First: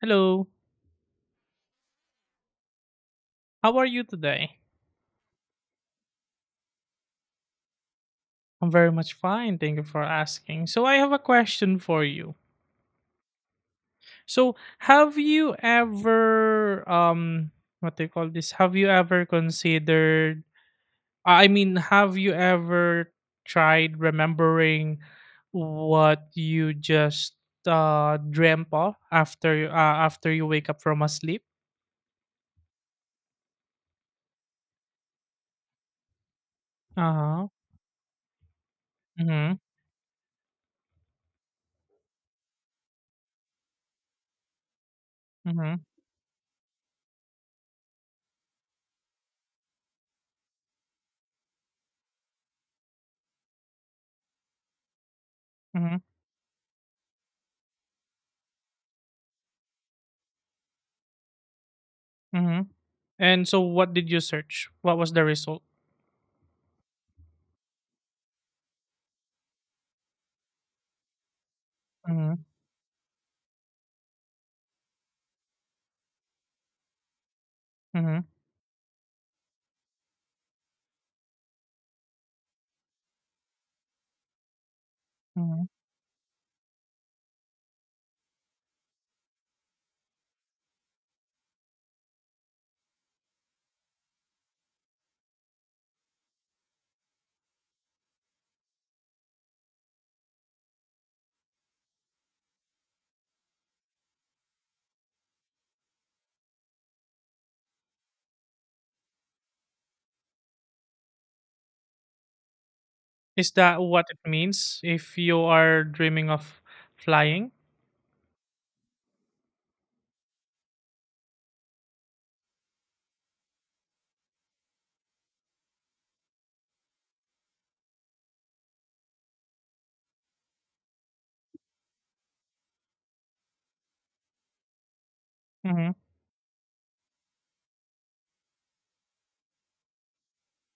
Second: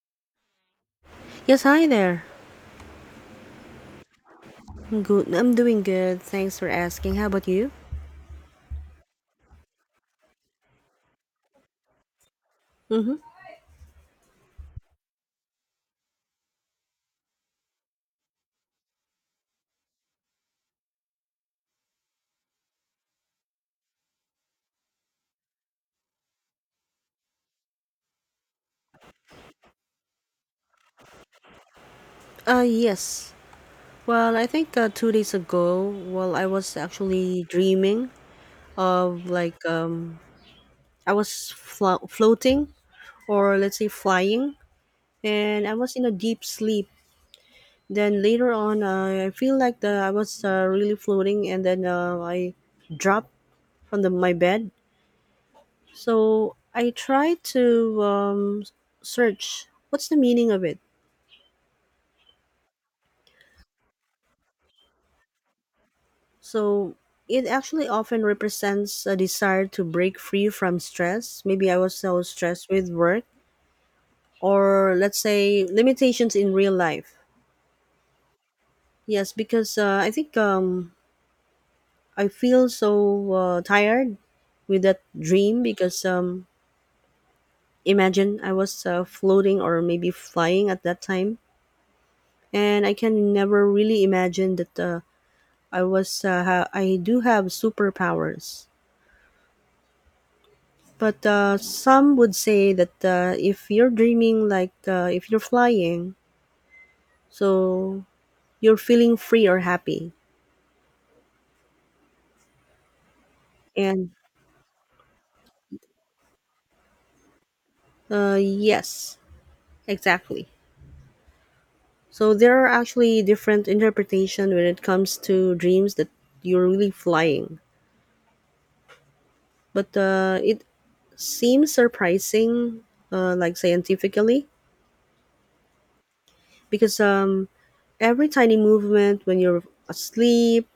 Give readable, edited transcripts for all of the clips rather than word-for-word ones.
Hello, Yes, hi there. how are you today? I'm good. I'm doing good. Thanks for asking. How about you? I'm very much fine, thank you for asking. So I have a question for you. Mm-hmm. So have you ever what do you call this? Have you ever considered, I mean, have you ever tried remembering what you just dreamt of after you wake up from a sleep? Yes. Well, I think 2 days ago, well, I was actually Uh-huh. dreaming of Mhm. I was floating, or let's say flying, and I Mhm. was in a deep sleep. Then later on, I feel like the I was really floating, and then I dropped from my bed. Mhm. So I tried to search what's the meaning of it. Mhm. And so what did you search? What was the result? So it actually often represents a desire to break free from stress. Maybe I was so Mhm. stressed with work, or let's say limitations in real life. Yes, because I think I feel so tired with that dream Mhm. because imagine I was floating or maybe flying at that time, and I can never really imagine that I was I do have superpowers. But some would say that if you're dreaming, like if you're flying, so you're feeling free or happy. Is that what And it means if you are dreaming of flying? Yes, exactly. So there are actually different interpretation when it comes to dreams that you're really flying. But it seems surprising, like scientifically, Hmm. because every tiny movement when you're asleep,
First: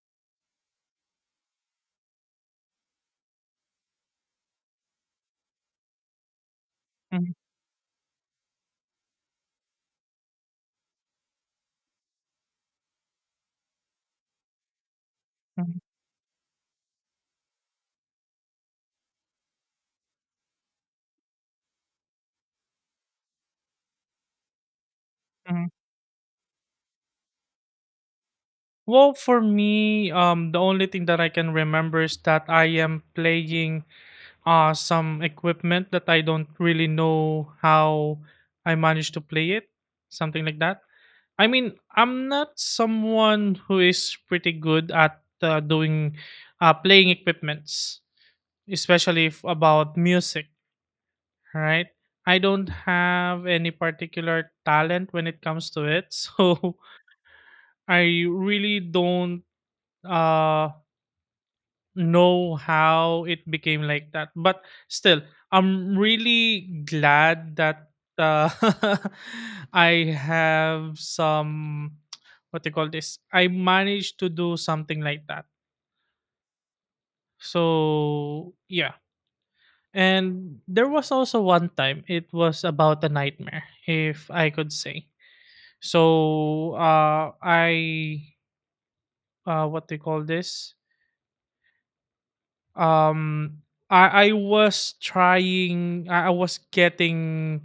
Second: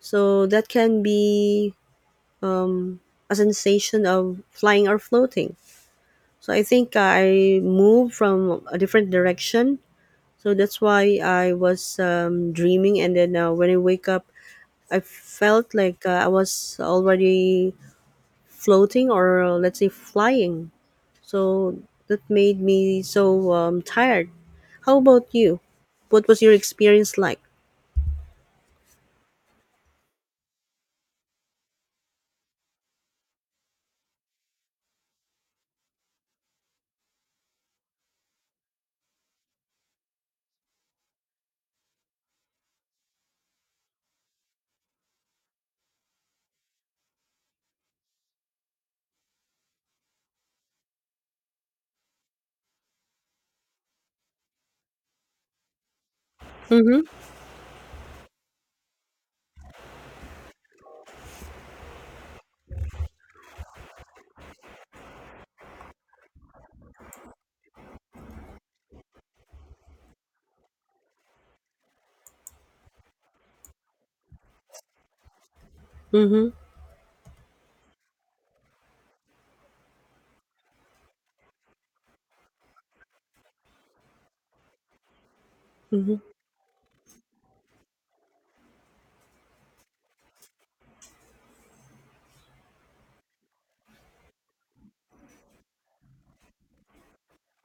so that can be um, a sensation of flying or floating. So I think Hmm. I moved from a different direction. So that's why I was dreaming, and then when I wake up, I felt Hmm. like I was already floating or let's say flying. So that made me so tired. How about you? Hmm. What was your experience like? Well, for me, the only thing that I can remember is that I am playing some equipment that I don't really know how I managed to play it, something like that. I mean, I'm not someone who is pretty good at doing, playing equipments, especially if about music, right? I don't have any particular talent when it comes to it, so Mm-hmm. I really don't uh know how it became like that, but still I'm really glad that uh, I have some, what they call this, I managed to do something like that, Mm-hmm. so yeah. And there was also one time it was about a nightmare, if I could say. So, I, what they call this, um I was trying, I was getting,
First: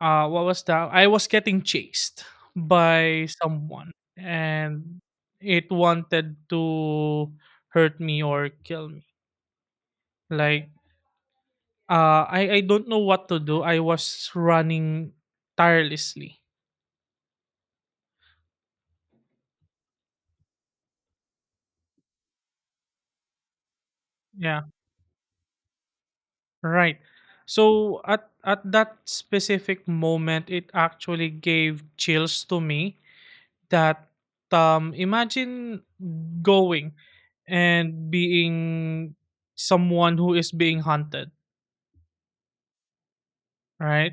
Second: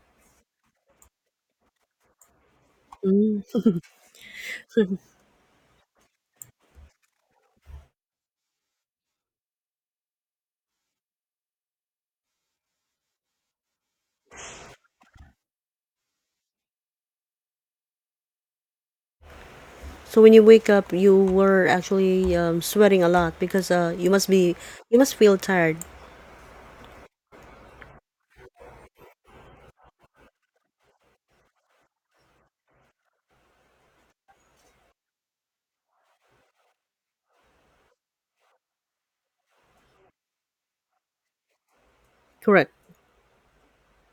what was that, I was getting chased by Mm-hmm. someone, and it wanted to hurt me or kill me, like, I don't know what to do. I was running tirelessly. So when you wake up, you were actually sweating a lot because Yeah, you must feel tired. right. So at that specific moment, it actually gave chills to me, that, imagine going and being someone who is being hunted, Correct. right?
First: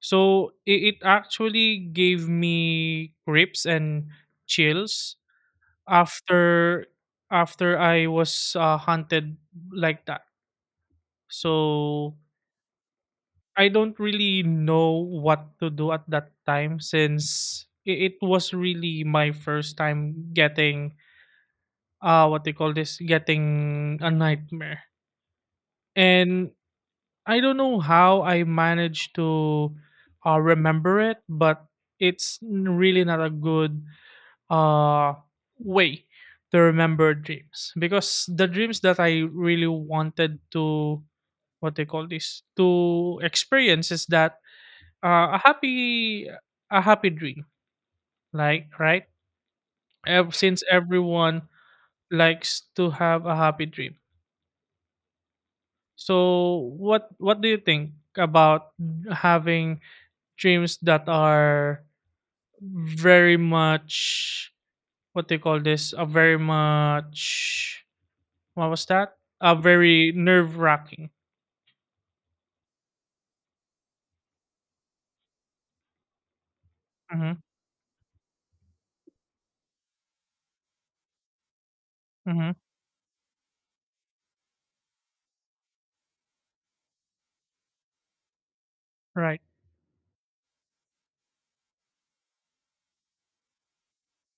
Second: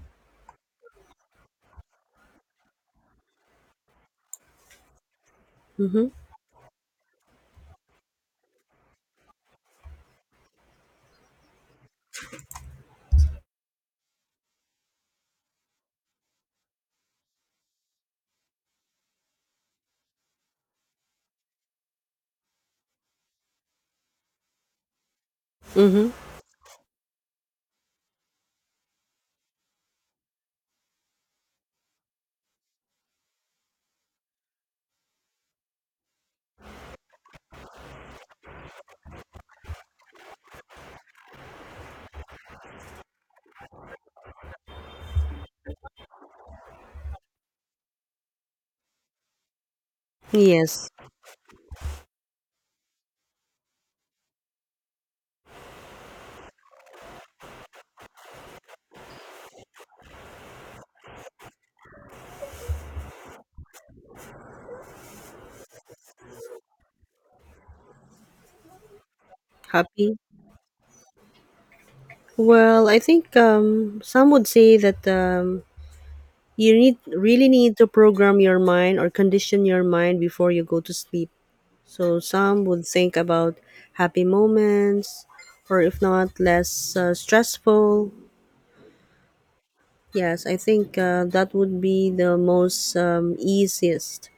So it actually gave me grips and chills Mhm. after I was hunted like that. So I don't really know what to do at that time, since it was really my first time getting, what they call this, getting a nightmare. Mhm. And I don't know how I managed to remember it, but it's really not a good uh way to remember dreams, because the dreams that I really wanted to, what they call this, to experience, is that, uh, a happy a happy dream, like, right? Since Yes. everyone likes to have a happy dream. So what do you think about having dreams that are very much, what do you call this? A very much, what was that? A very Happy. nerve wracking. Well, I think some would say that you need Mm-hmm. really need to program your mind or condition your mind before you go to sleep. So Mm-hmm. some would think about happy moments, or if not, less stressful. Right. Yes, I think that would be the most easiest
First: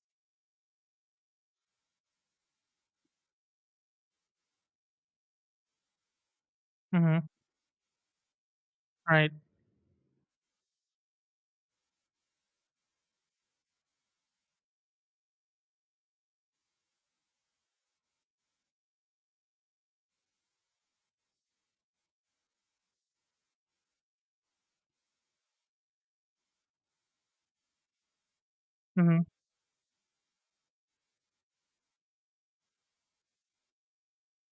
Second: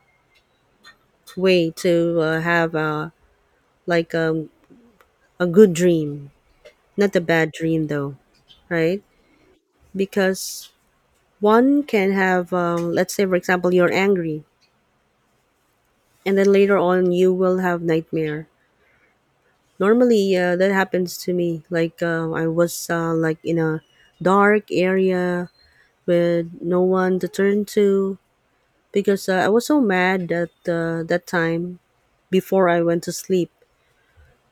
way to have a like um, a good dream, not Mm-hmm. a bad dream, though, right? Right. Because one can have let's say, for example, you're angry, and then later on you will have nightmare. Normally, that happens to me, like I was like in a dark area with no one to turn to, Mm-hmm. because I was so mad at that time before I went to sleep.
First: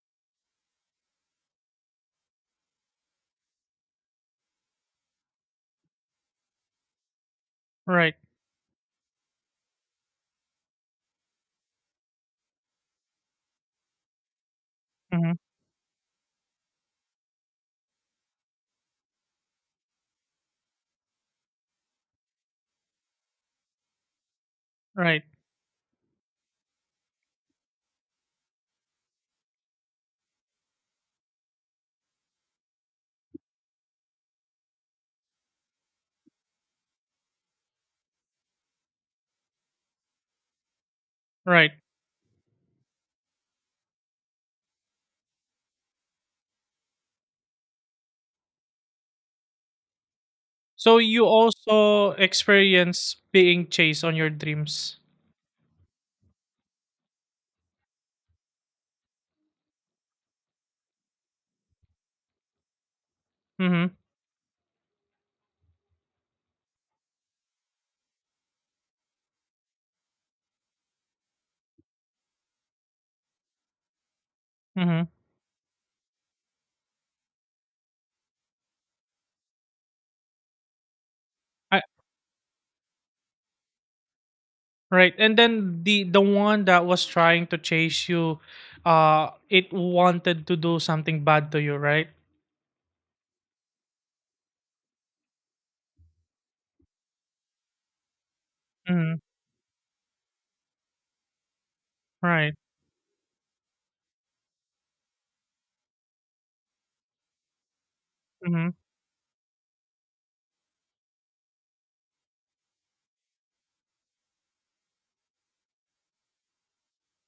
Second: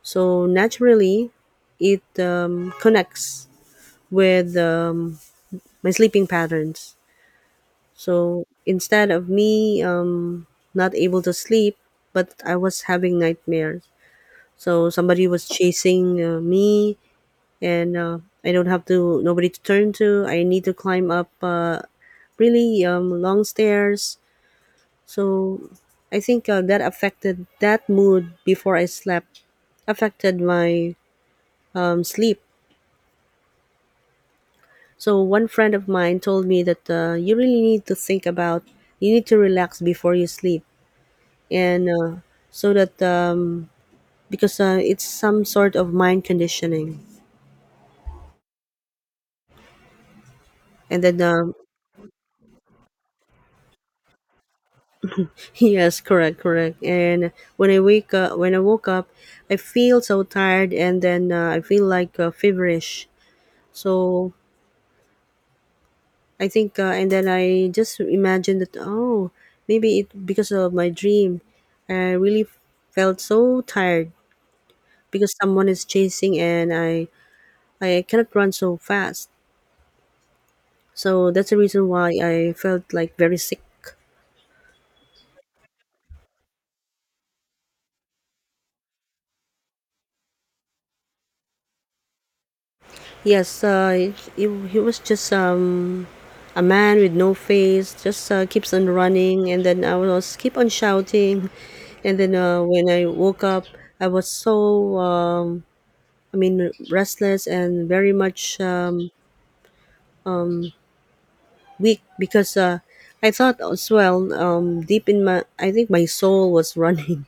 So naturally it connects with my sleeping patterns. Right. So instead of me not able to sleep, but I was having nightmares. So somebody Mm-hmm. was chasing me, and I don't have to nobody to turn to. I need to climb up really long stairs. Right. So I think that affected, that mood before I slept affected my sleep. So one friend of mine told me that you really need to think about, you need to relax before you sleep, Right. and so that because it's some sort of mind conditioning. So And then you also experience being chased on your dreams. yes, correct, correct. And when I wake up, when I woke up, I feel so tired, and then I feel like feverish. Mm-hmm. So I think, and then I just imagine that, oh, maybe it because of my dream, I really felt so tired Mm-hmm. because someone is chasing, and I cannot run so fast. So that's the I, reason why I felt like very sick. Right. And then the one that was trying to chase you, it wanted to do something bad to you, right? Yes, he was just a man with no face, just keeps on Mm-hmm. running, and then I was keep on shouting, and then Right. When I woke up, I was so I mean restless, and very much Mm-hmm. Weak, because I thought as well deep in my, I think my soul was running.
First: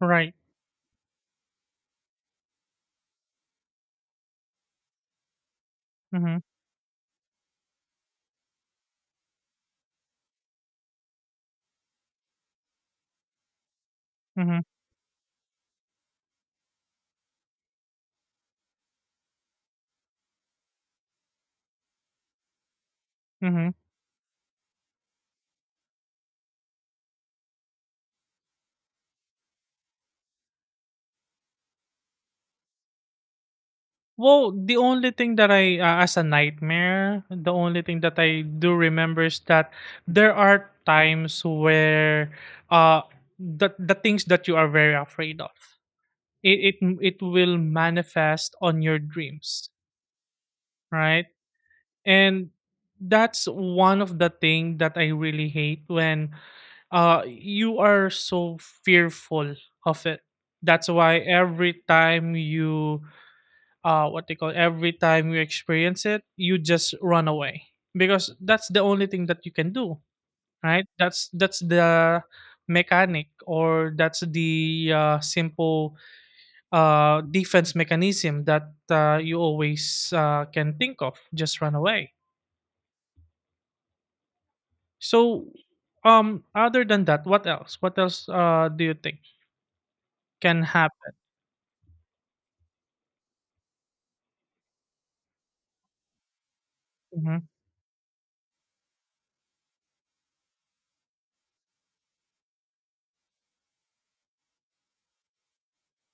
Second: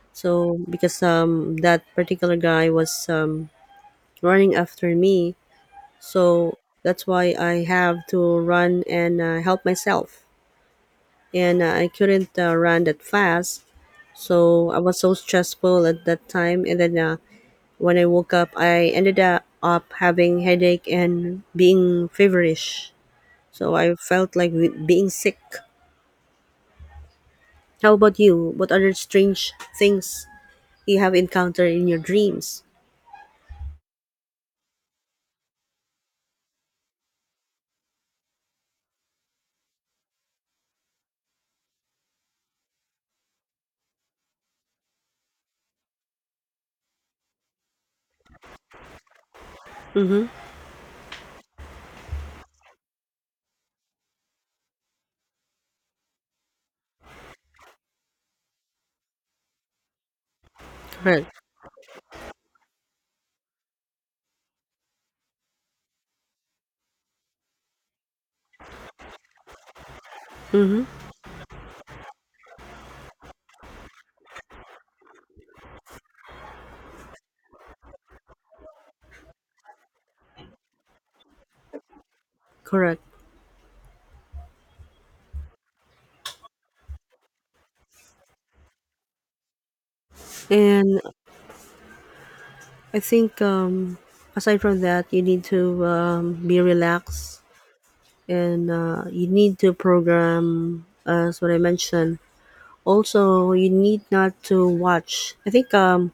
Right. So because that particular guy was running after me, Mm-hmm. so that's why I have to run and help myself. And I couldn't run that fast, Mm-hmm. so I was so stressful at that time. And then when I woke up, I ended up having headache and being feverish. Mm-hmm. So I felt like being sick. How about you? What other strange things you have encountered in your dreams? Well, the only thing that as a nightmare, the only thing that I do remember is that there are times where, uh, the things that you are very afraid of, it will manifest on your dreams, Mm-hmm. right? And that's one of the thing that I really hate, when you are so fearful of it. That's why Right. every time you, what they call, every time you experience it, you just run away, because that's the only thing that you can do, Mm-hmm. right? That's the mechanic, or that's the simple defense mechanism that you always, can think of: just run away. Correct. So, other than that, what else? What else do you think can And happen? I think aside from that, you need to be relaxed, Mm-hmm. and you need to program, as what I mentioned. Also, you need not to watch. I think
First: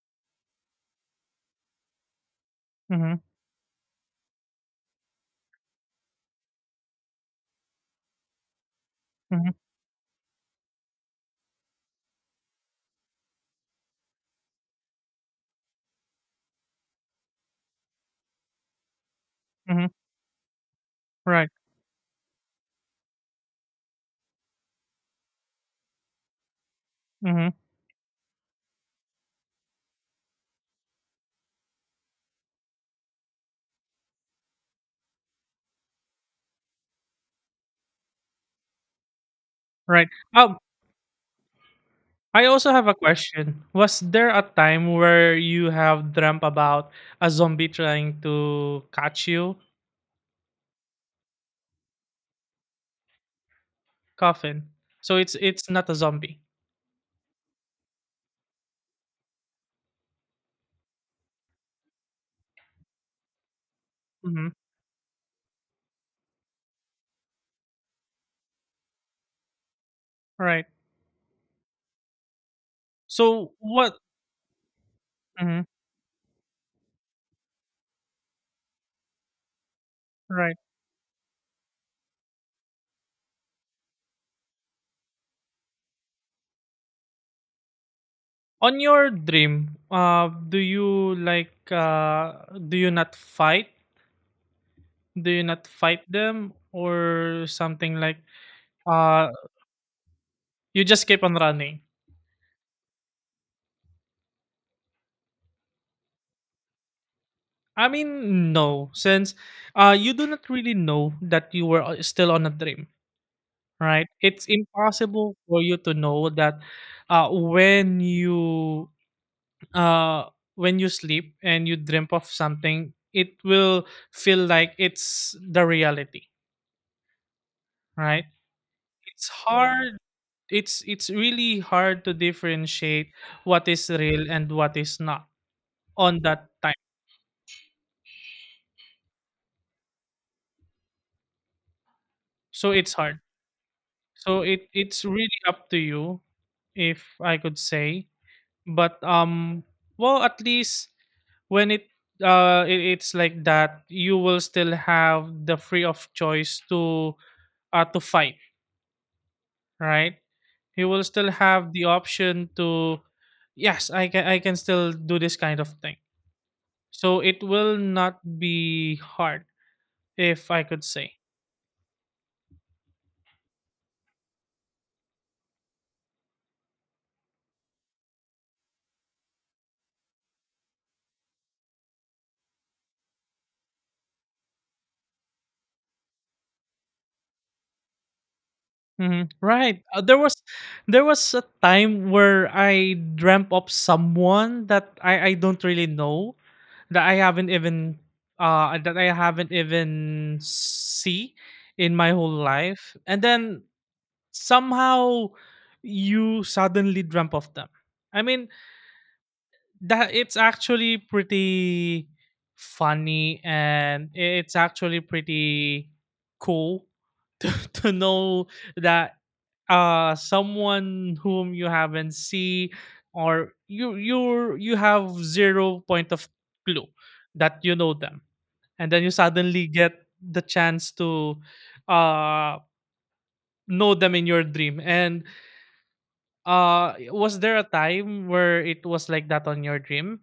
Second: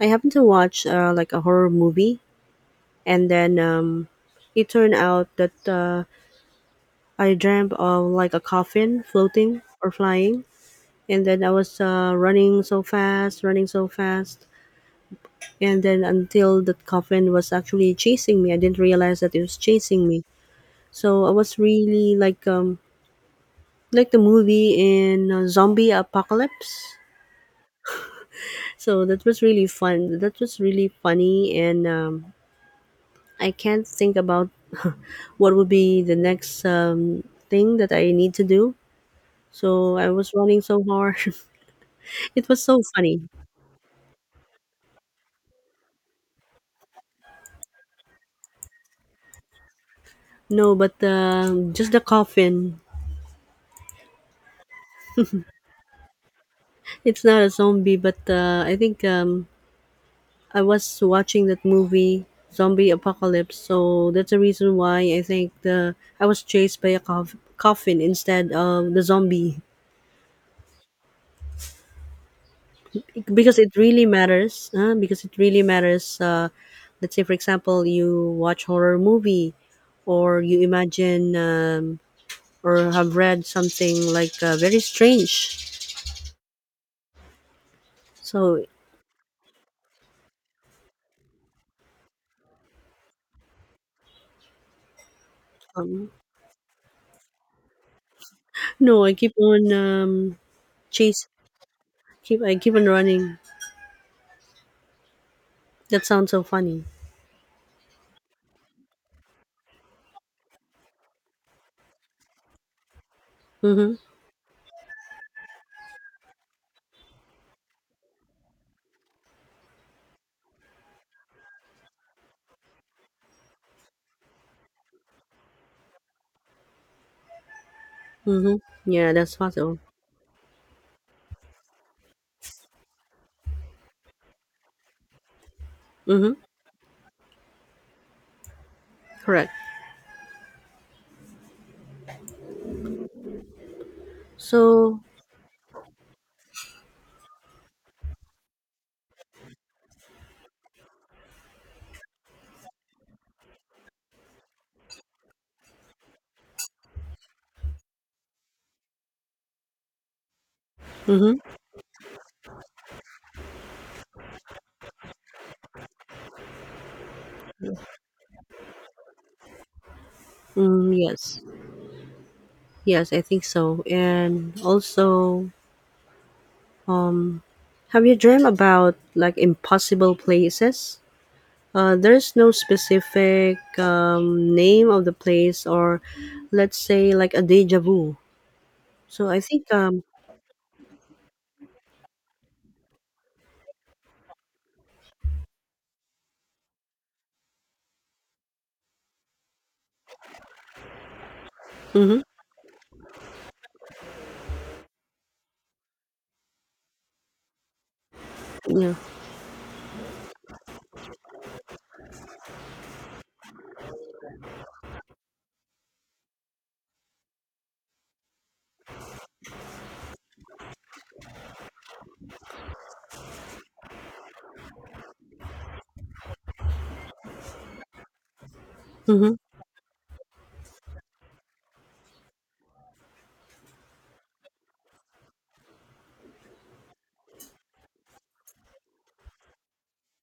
I happened to watch like a horror movie, Mm-hmm. and then it turned out that I dreamt of like a coffin Mm-hmm. floating or flying, and then I was running so fast. And then until that coffin was actually chasing me, I didn't realize that it was Mm-hmm. chasing me. So I Right. was really like the movie in Zombie Apocalypse. Mm-hmm. So that was really fun. That was really funny, and I can't think about what would be the next thing that I need to do. So Right. I was Um, running so hard. I It was also so have a funny. question. Was there a time where you have dreamt about a zombie trying to catch you? No, but just the coffin. Coffin. So it's not a zombie. It's not a zombie, but I think I was watching that movie, Zombie Apocalypse, so that's the Mm-hmm. reason why I think the I was chased by a coffin instead of the zombie. Right. So what? Because it Mm-hmm. really matters. Let's say, for example, you watch horror movie, or Right. you imagine or have read something like very strange. So On your dream, do you not fight? Do you not um, fight them, or something like no, I uh keep on you just keep chase. on running? Keep I keep on running. That sounds so funny. I mean, no, since you do not really know that you were still on a dream, Hmm. right? It's impossible for you to know that uh when you when you sleep and you dream of something, it will feel like it's the reality, right? Mm-hmm. Yeah, It's that's possible. hard. It's really hard to differentiate what is real and what is not on Mm-hmm. that time. Correct. So it's hard. So it So, it's really up to you, if I could say. But, well, at least when it's like that, you will still have the free of choice to fight, right? You will still mm-hmm. have the option to, yes, I can still do this kind of thing. So it will not be hard, if I could Mm, say. yes. Yes, I think so. And also, have you dreamed about like impossible places? There's no specific name of the place, or let's say like a deja vu. So Mhm, I think right. There was a time where I dreamt of someone that I don't really know, that I haven't even see in my mm-hmm. whole life. And then somehow you suddenly dreamt of them. I mean, Yeah. that it's actually pretty funny, and it's actually pretty cool, to know that someone whom you haven't see, or you have zero point of clue that you know them, and then you Mm-hmm. suddenly get the chance to uh know them in your dream. And was there a time where it was like that on your dream,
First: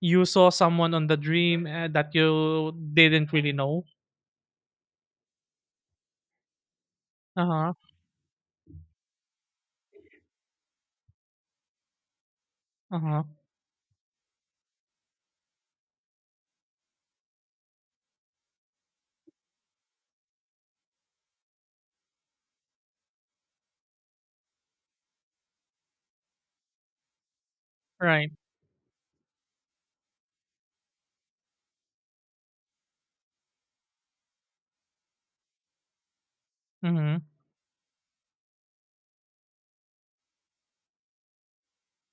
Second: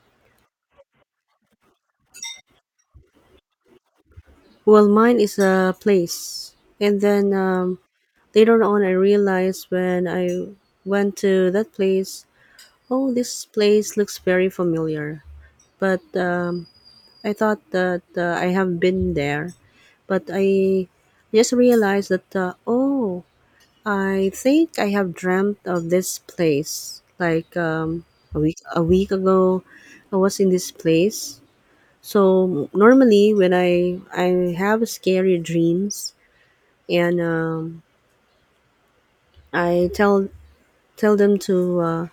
you saw someone on the dream, that you didn't really know? Well, mine is a place, and then Uh-huh. Later on, I realized when I went to that place, oh, Uh-huh. this place looks very familiar, but I thought that I have been there. But I just realized that, oh, I think I have dreamt of this place like Right. A week ago. I was in this place. So normally when I have scary dreams and Mhm. I tell them to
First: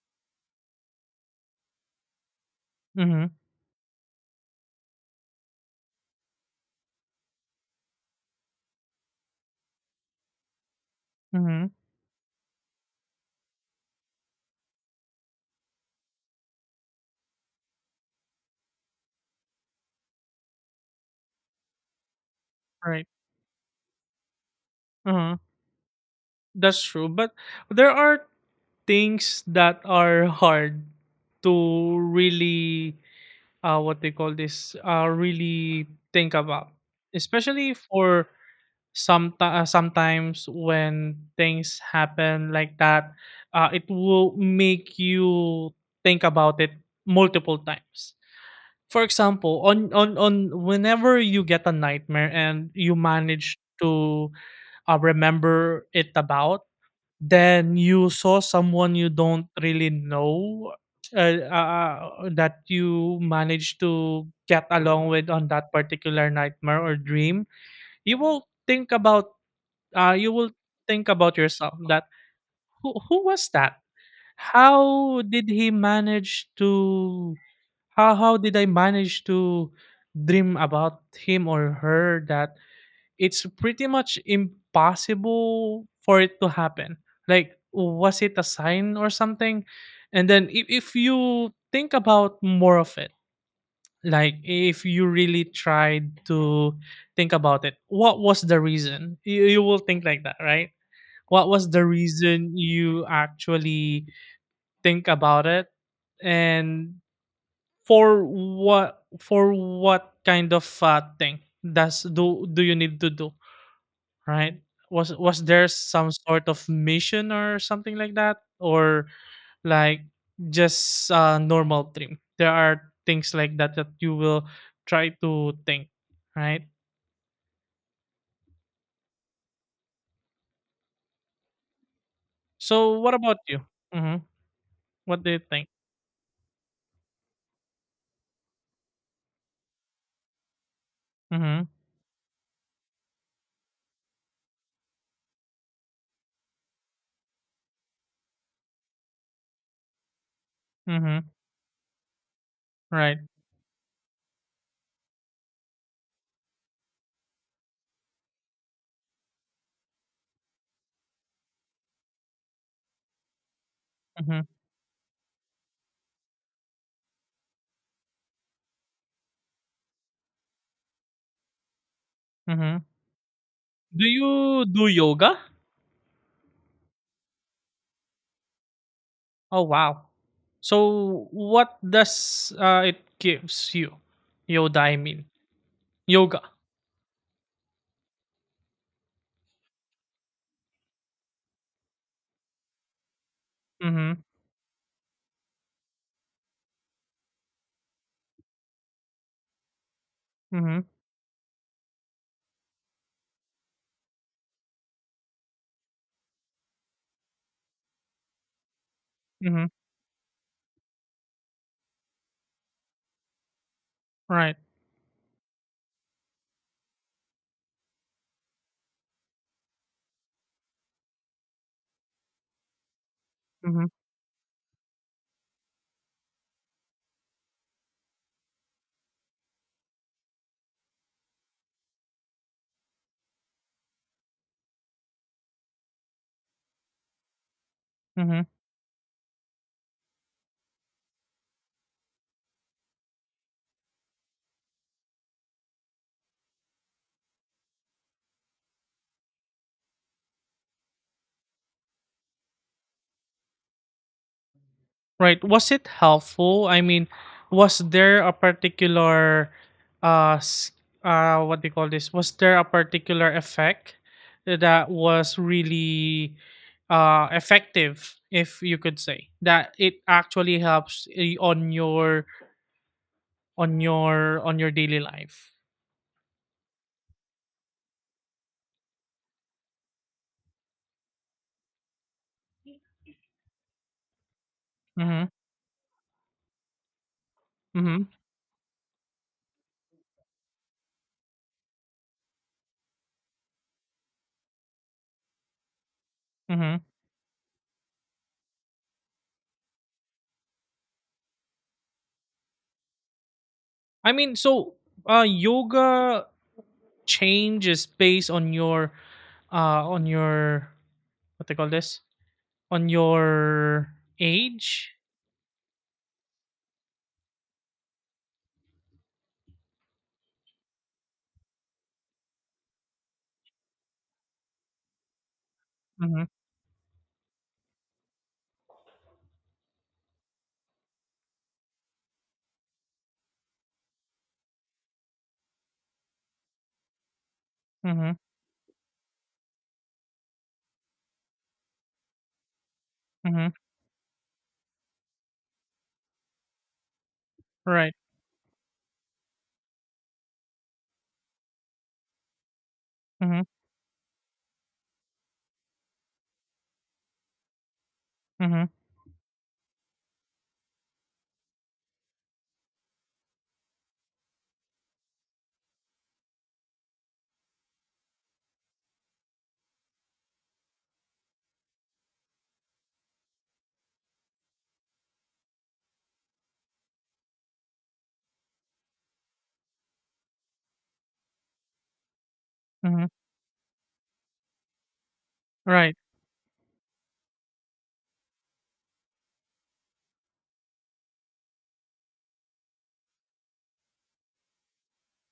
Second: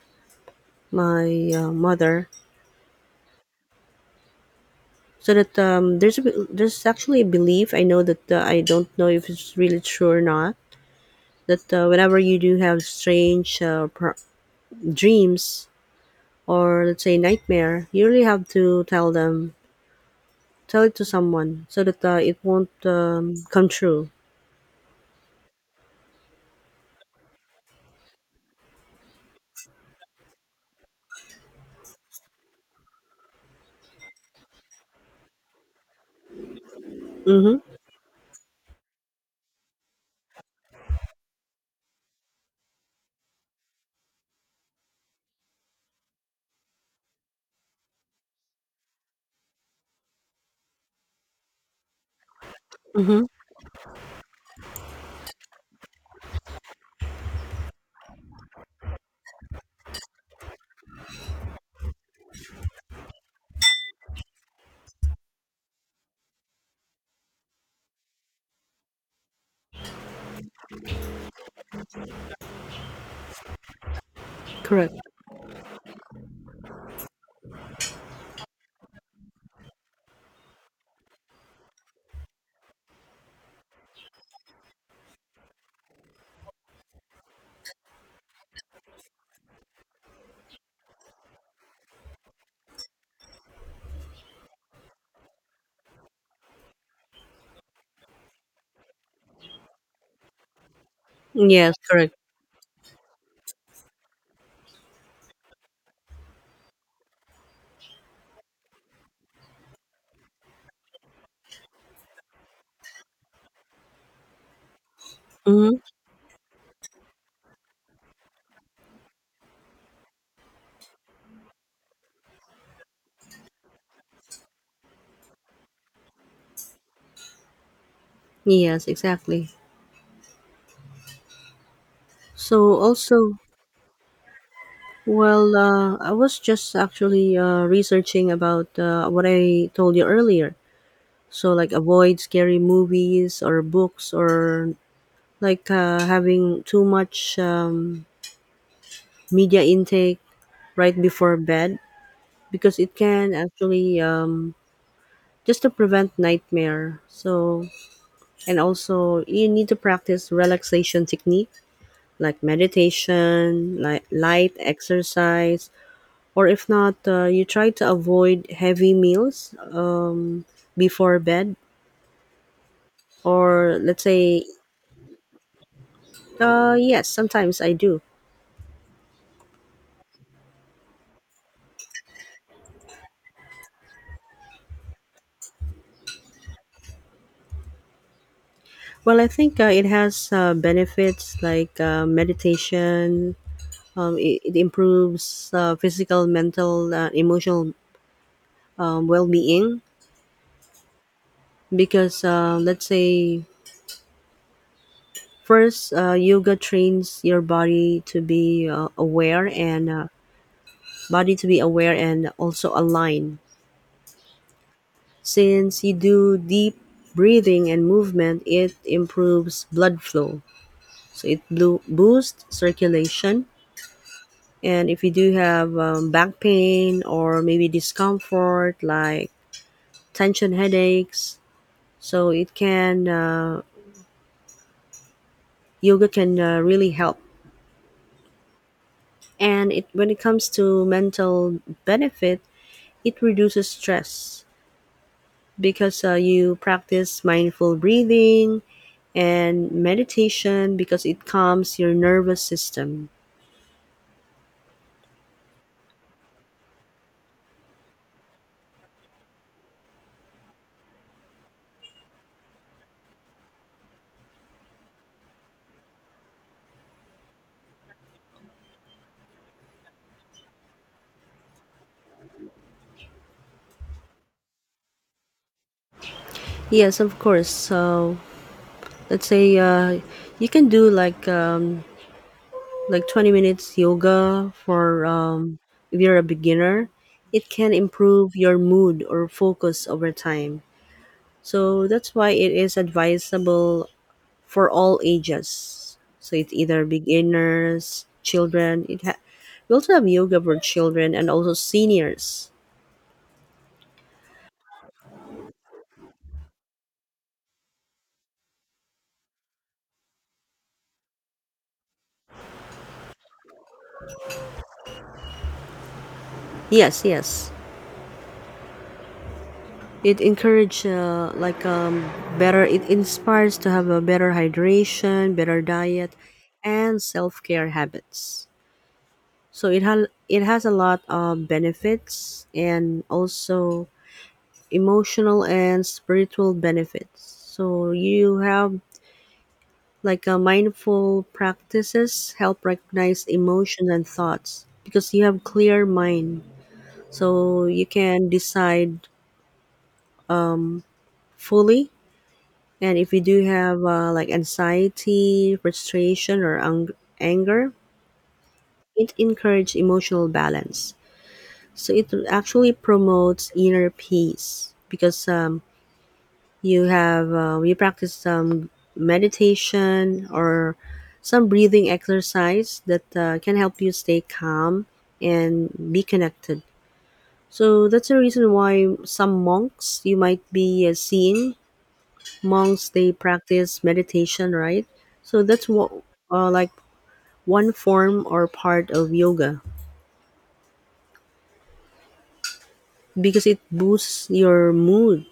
my mother, Mhm. so that there's actually a belief. I know that I don't know if it's really true or not, Mhm. that whenever you do have strange dreams or let's say nightmare, you really have to tell it to someone so that it won't Right. Come true. Uh-huh. That's true, but there are things that are hard to really, what they call this, really think about, Mm-hmm. especially for sometimes when things happen like that, it will make you think about it multiple times. For example, on whenever you get a nightmare and you Mm-hmm. manage to remember it about, then you saw someone you don't really know, uh, uh, that you managed to get along with on that particular nightmare or dream. You will think about you will think about yourself, that who was that, Correct. how did he manage to, how did I manage to dream about him or her, that it's pretty much impossible for it to happen? Like, was it a sign or something? And then if you think about more of it, like if you really tried to think about it, what was the reason? You will think like that, right? What was Yes, the correct. reason you actually think about it, and for what kind of thing does do do you need to do, right? Was there Mm-hmm. some sort of mission or something like that, or like just a normal dream? There are things like that that you will try to think, right? Yes, exactly. So So what also, about you? Hmm. What do you well, think? I was just actually researching about what I told you earlier. So Mm-hmm. like avoid scary movies or books or like having too much media intake right Mm-hmm. before bed, because it Right. can actually just to prevent nightmare. So and also you need to practice relaxation technique like meditation, like Mm-hmm. light exercise, or if not, you try to avoid heavy meals before bed. Mm-hmm. Or let's Do say, you do yoga? Yes, sometimes I do. Oh, wow. So what does it gives you? Yoda, I mean, yoga. Well, I think it has benefits like meditation. Mm-hmm. It improves physical, mental, emotional well-being, Mm-hmm. because let's say first yoga trains your body to be aware Mm-hmm. and body to be aware and also aligned. Right. Since you do deep breathing and movement, it improves blood flow. So it boosts circulation. Mm-hmm. And if you do have back pain or maybe discomfort like tension headaches, so it can yoga can really help. Mm-hmm. And it when it comes to mental benefit, it reduces stress because you practice mindful breathing and meditation because it calms your nervous system. Right. Was it helpful? I mean, was there a particular, uh, s- what do you call this? Was there a particular effect that was really effective, if you could say, that it actually helps on your daily life? Yes, of course. So let's say you can do like 20 minutes yoga for Mm-hmm. If you're a beginner, it can Mm-hmm. improve your mood or focus over time, so that's why it is advisable for all ages. So it's Mm-hmm. either beginners, children, we also have yoga for children and also seniors. I mean, so, yoga changes based on on your, what they call this, on your age. Yes, yes, it encourage like better it inspires to have a better hydration, better diet, Mm-hmm. and self-care habits. It has a lot of benefits, and also emotional and spiritual benefits. So Mm-hmm. you have like a mindful practices help recognize Mm-hmm. emotions and thoughts because you have clear mind. So you Right. can decide fully. And if you Mm-hmm. do have like anxiety, frustration or anger, Mm-hmm. it encourage emotional balance. So it actually promotes inner peace because you have you practice some meditation or some breathing exercise that can help you stay calm and be connected. So that's the reason why some monks you might be seeing monks Mm-hmm. they practice meditation, right? So that's what Right. Like one form or part of yoga, because it boosts your mood.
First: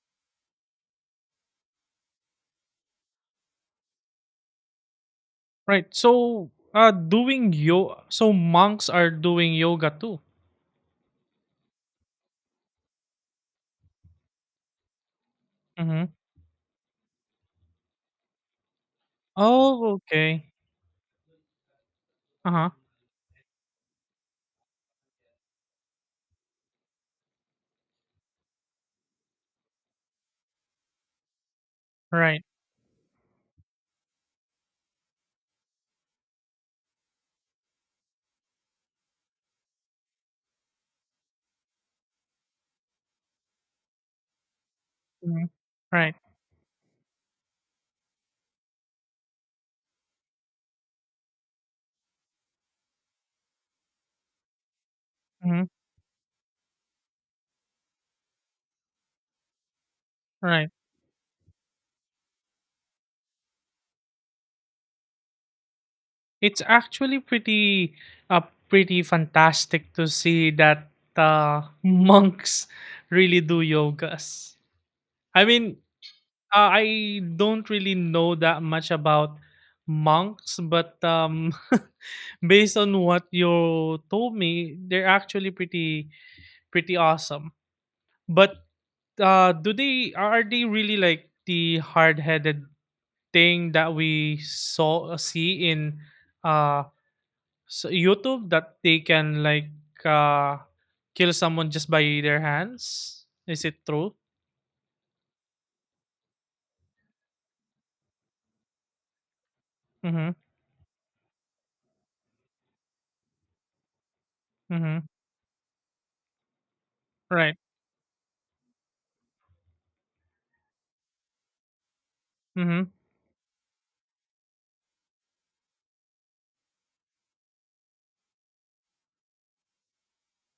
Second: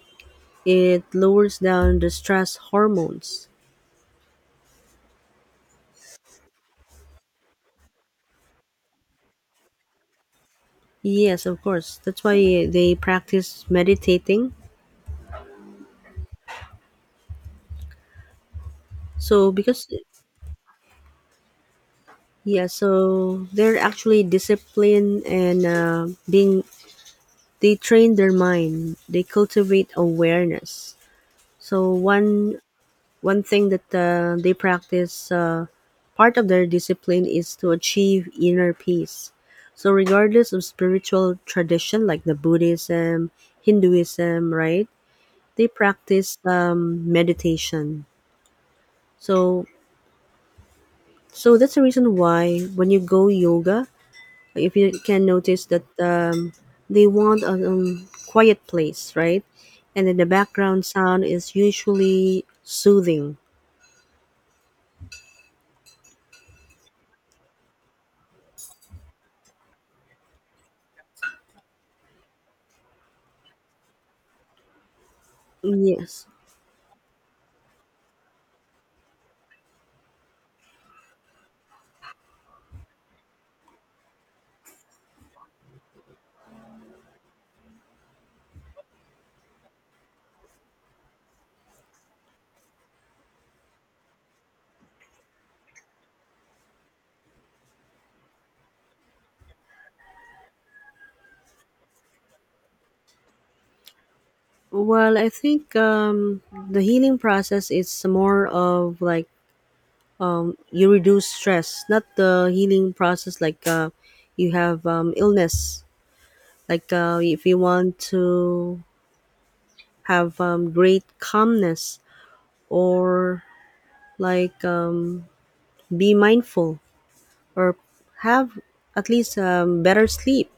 It lowers down the stress hormones. Right. So, so monks are doing yoga too. Yes, of course. That's why they practice meditating. Mm-hmm. So because Oh, okay. Uh yeah, huh. so they're actually disciplined and being they train their mind. They cultivate awareness. So Right. one thing that they practice, part of their discipline is to achieve inner peace. So regardless of spiritual tradition like the Buddhism, Hinduism, right? Mm-hmm. They Right. practice meditation. So so that's the reason why when you go yoga, if you can Mm-hmm. notice that they want a quiet place, right? And then the Right. background sound is usually soothing. It's actually pretty, pretty fantastic to see that, monks really do yogas. I mean, Yes. I don't really know that much about monks, but, based on what you told me, they're actually pretty awesome. But, do they are they really like the hard headed thing that we saw see in, uh so, YouTube, that they can, like, uh, kill someone just by their hands? Is it true? Well, I think the healing process is more of like Mm-hmm. you reduce stress, not the healing process like you have Mm-hmm. Illness. Like if Right. you want to have great calmness Mm-hmm. or like be mindful or have at least better sleep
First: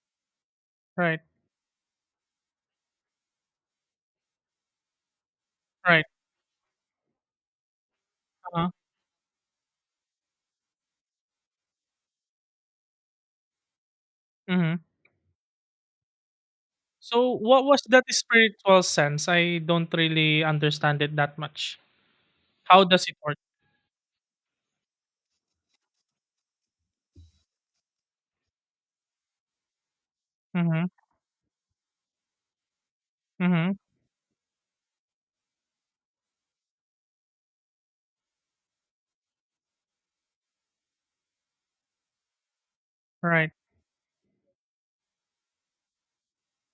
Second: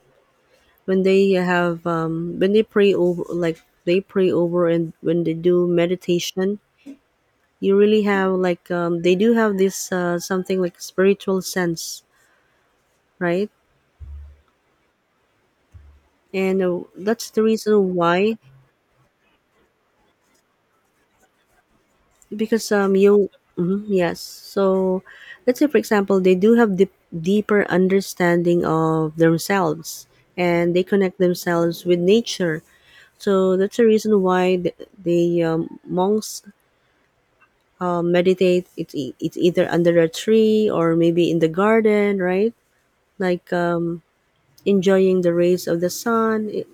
when Right. they have when they pray over, like they pray over and when they do Right. meditation you really have like Uh-huh. They do have this something like spiritual sense, right? Mm-hmm. And that's So the what was reason that why spiritual sense? I don't really understand it that much. because How does it you work? mhm, yes, so let's say for example they do have deep, deeper understanding of themselves and they Mm-hmm. connect themselves with nature. So Mm-hmm. that's the reason why the monks meditate, it's either under a tree or maybe in the garden, right? Right. Like enjoying the rays of the sun. It-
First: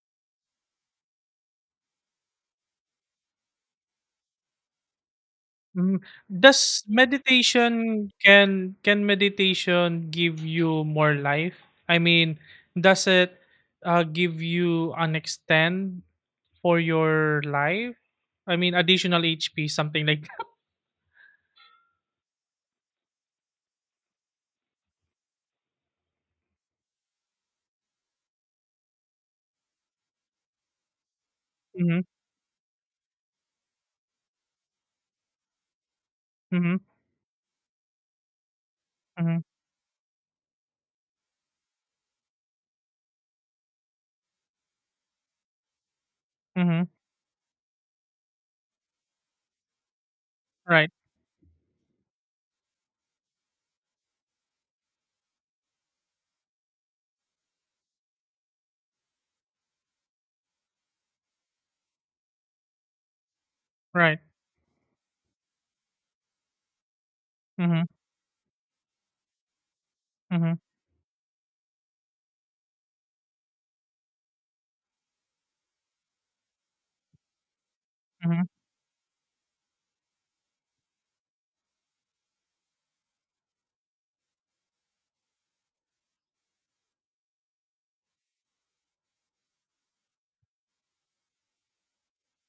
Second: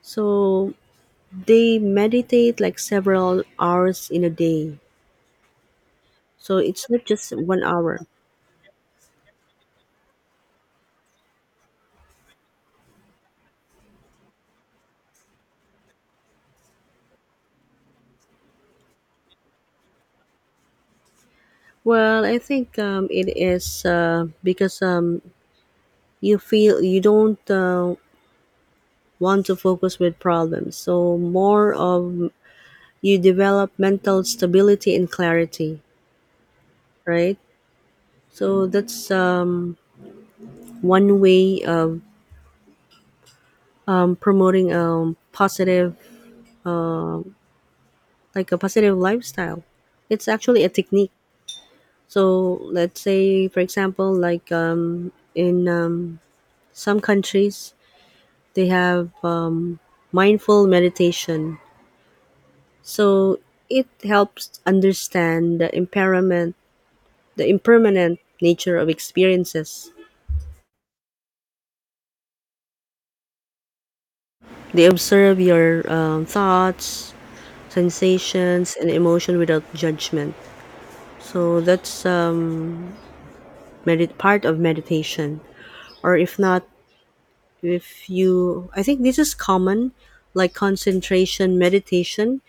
so they meditate like several hours in a day, Hmm. so Does it's not just one hour. meditation Can meditation give you more life? I mean, does it give you an extend for your life? I mean, additional HP, something like that. Well, I think it is, because you feel you don't want to focus with problems. So more Mhm. of you develop mental stability and clarity, Mhm. right? So that's Mhm. One way of promoting positive, Mhm. like a positive lifestyle. It's actually a Right, technique. So let's say, for example, like in some countries, they have mindful meditation, so it right. helps understand the Mhm. impermanent nature of experiences. Mhm. They observe your thoughts, Mhm. sensations and emotion without judgment. So that's part of meditation, or if not, if you, I think this is common, like concentration meditation,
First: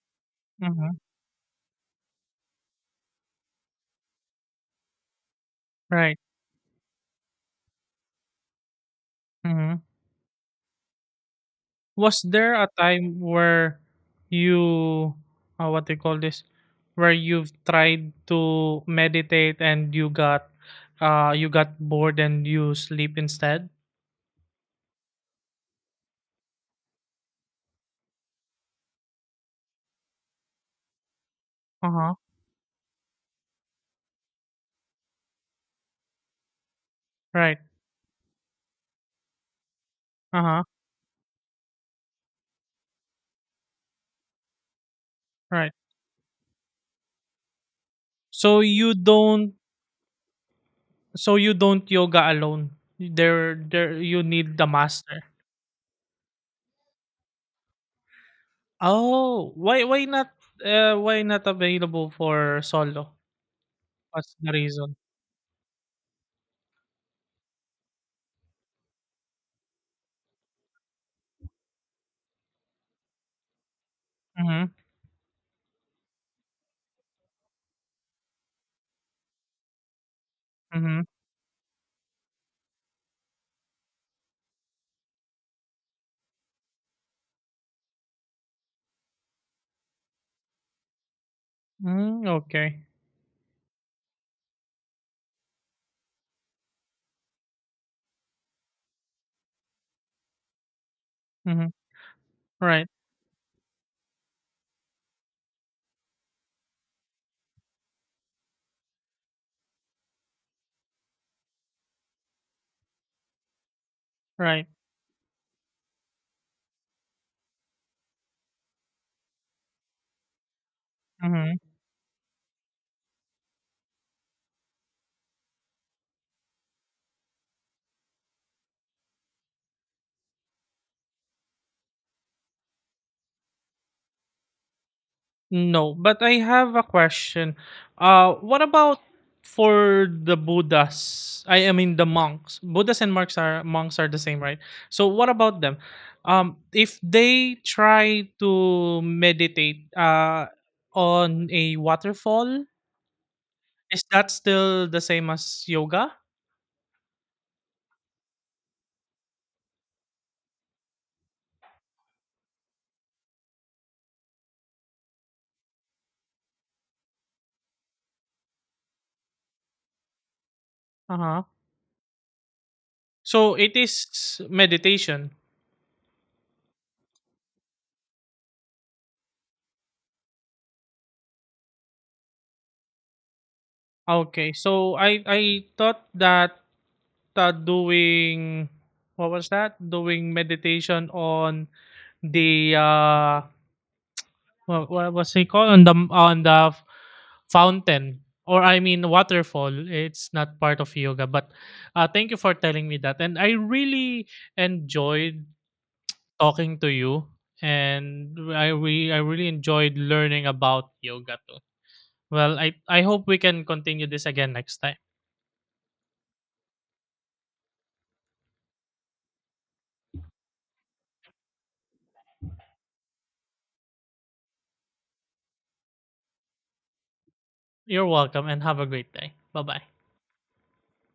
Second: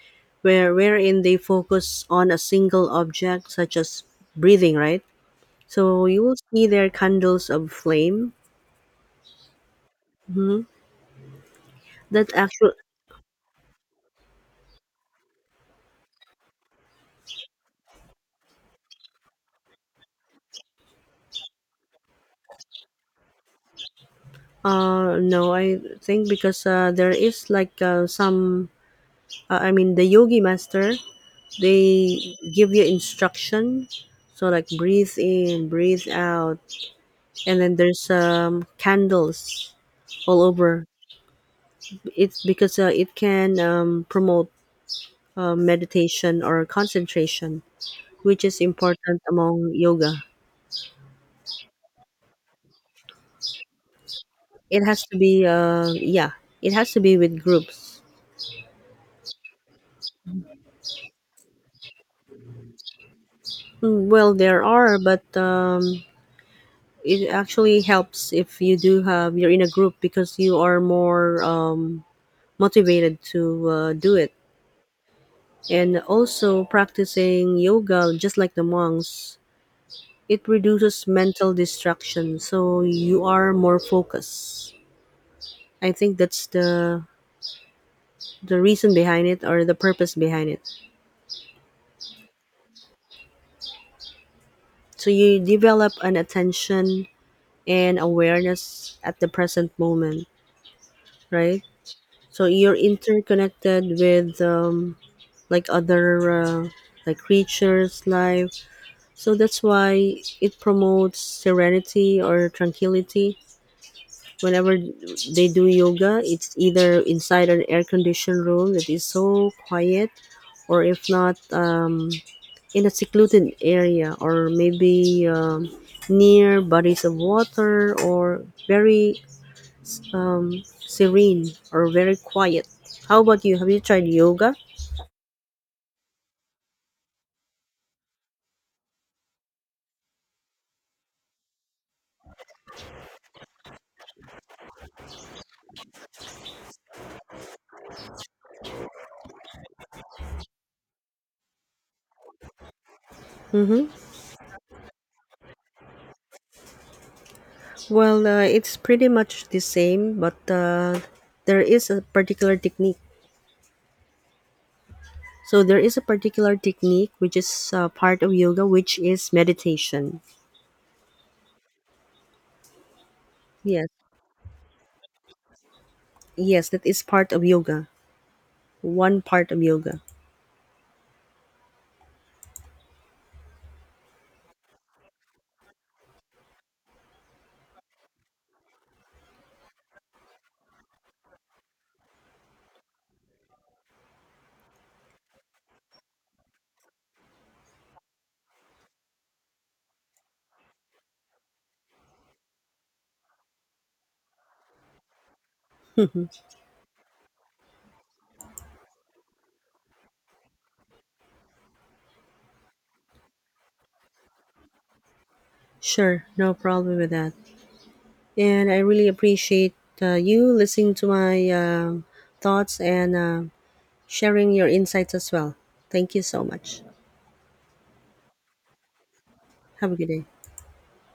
where Mhm. wherein they focus on a single object such as breathing, right? So Right. you will see their candles of flame Mhm. Was that there a actual time where you, what do you call this, where you've tried to meditate and you got bored and you sleep instead? No, I think because there is like some, I mean the yogi master, Uh huh. they give you instruction, so like breathe in, breathe out. Right. And then there's candles all Uh huh. over. It's because it can promote Right. meditation or concentration, which So is you important don't among yoga. so you don't yoga alone. There, you need the It has to master. be, yeah, it has to be with groups. Oh, why not available for solo? Mm, well, What's the there reason? are, but it actually helps if you do have you're in a group, because you are more motivated to do it. Mhm. And also practicing yoga, just like the monks, it Mhm. reduces mental distraction, so you are more focused. I think that's the reason behind it, or the purpose behind it. Mm, okay. So you develop an attention and awareness at the present moment, right? Mhm. So you're Right. interconnected with like other like creatures, life. So that's why it promotes serenity or tranquility. Right. Whenever they do yoga, it's either inside an air-conditioned room that is so quiet, or if not, Mhm. In a secluded area, or maybe near bodies of water, or very serene or very quiet. How about you? Have you tried yoga? No, but I have a question. What about for the Buddhas? I mean the monks. Buddhas and monks, are the same, right? So what about them? If they try to meditate on a waterfall, is that still the same as yoga? Well, it's pretty much the same, but there is a particular technique. So there is a particular technique which is part of yoga, which is meditation. Uh-huh. So it Yes, is meditation. yes, that is part of yoga. One part of yoga. Okay. So I thought that, doing, what was that? Doing meditation on the, what was it called, on the fountain, or, I mean, waterfall. It's not part of yoga, but, thank you for telling me that. And I really enjoyed talking to you, and I really enjoyed learning about yoga too. Well, I hope we can continue this again next time. Sure, no problem with that. And I really appreciate you listening to my thoughts and sharing your insights as well. Thank you so much. You're welcome, and have a great day. Bye bye. Have a good day.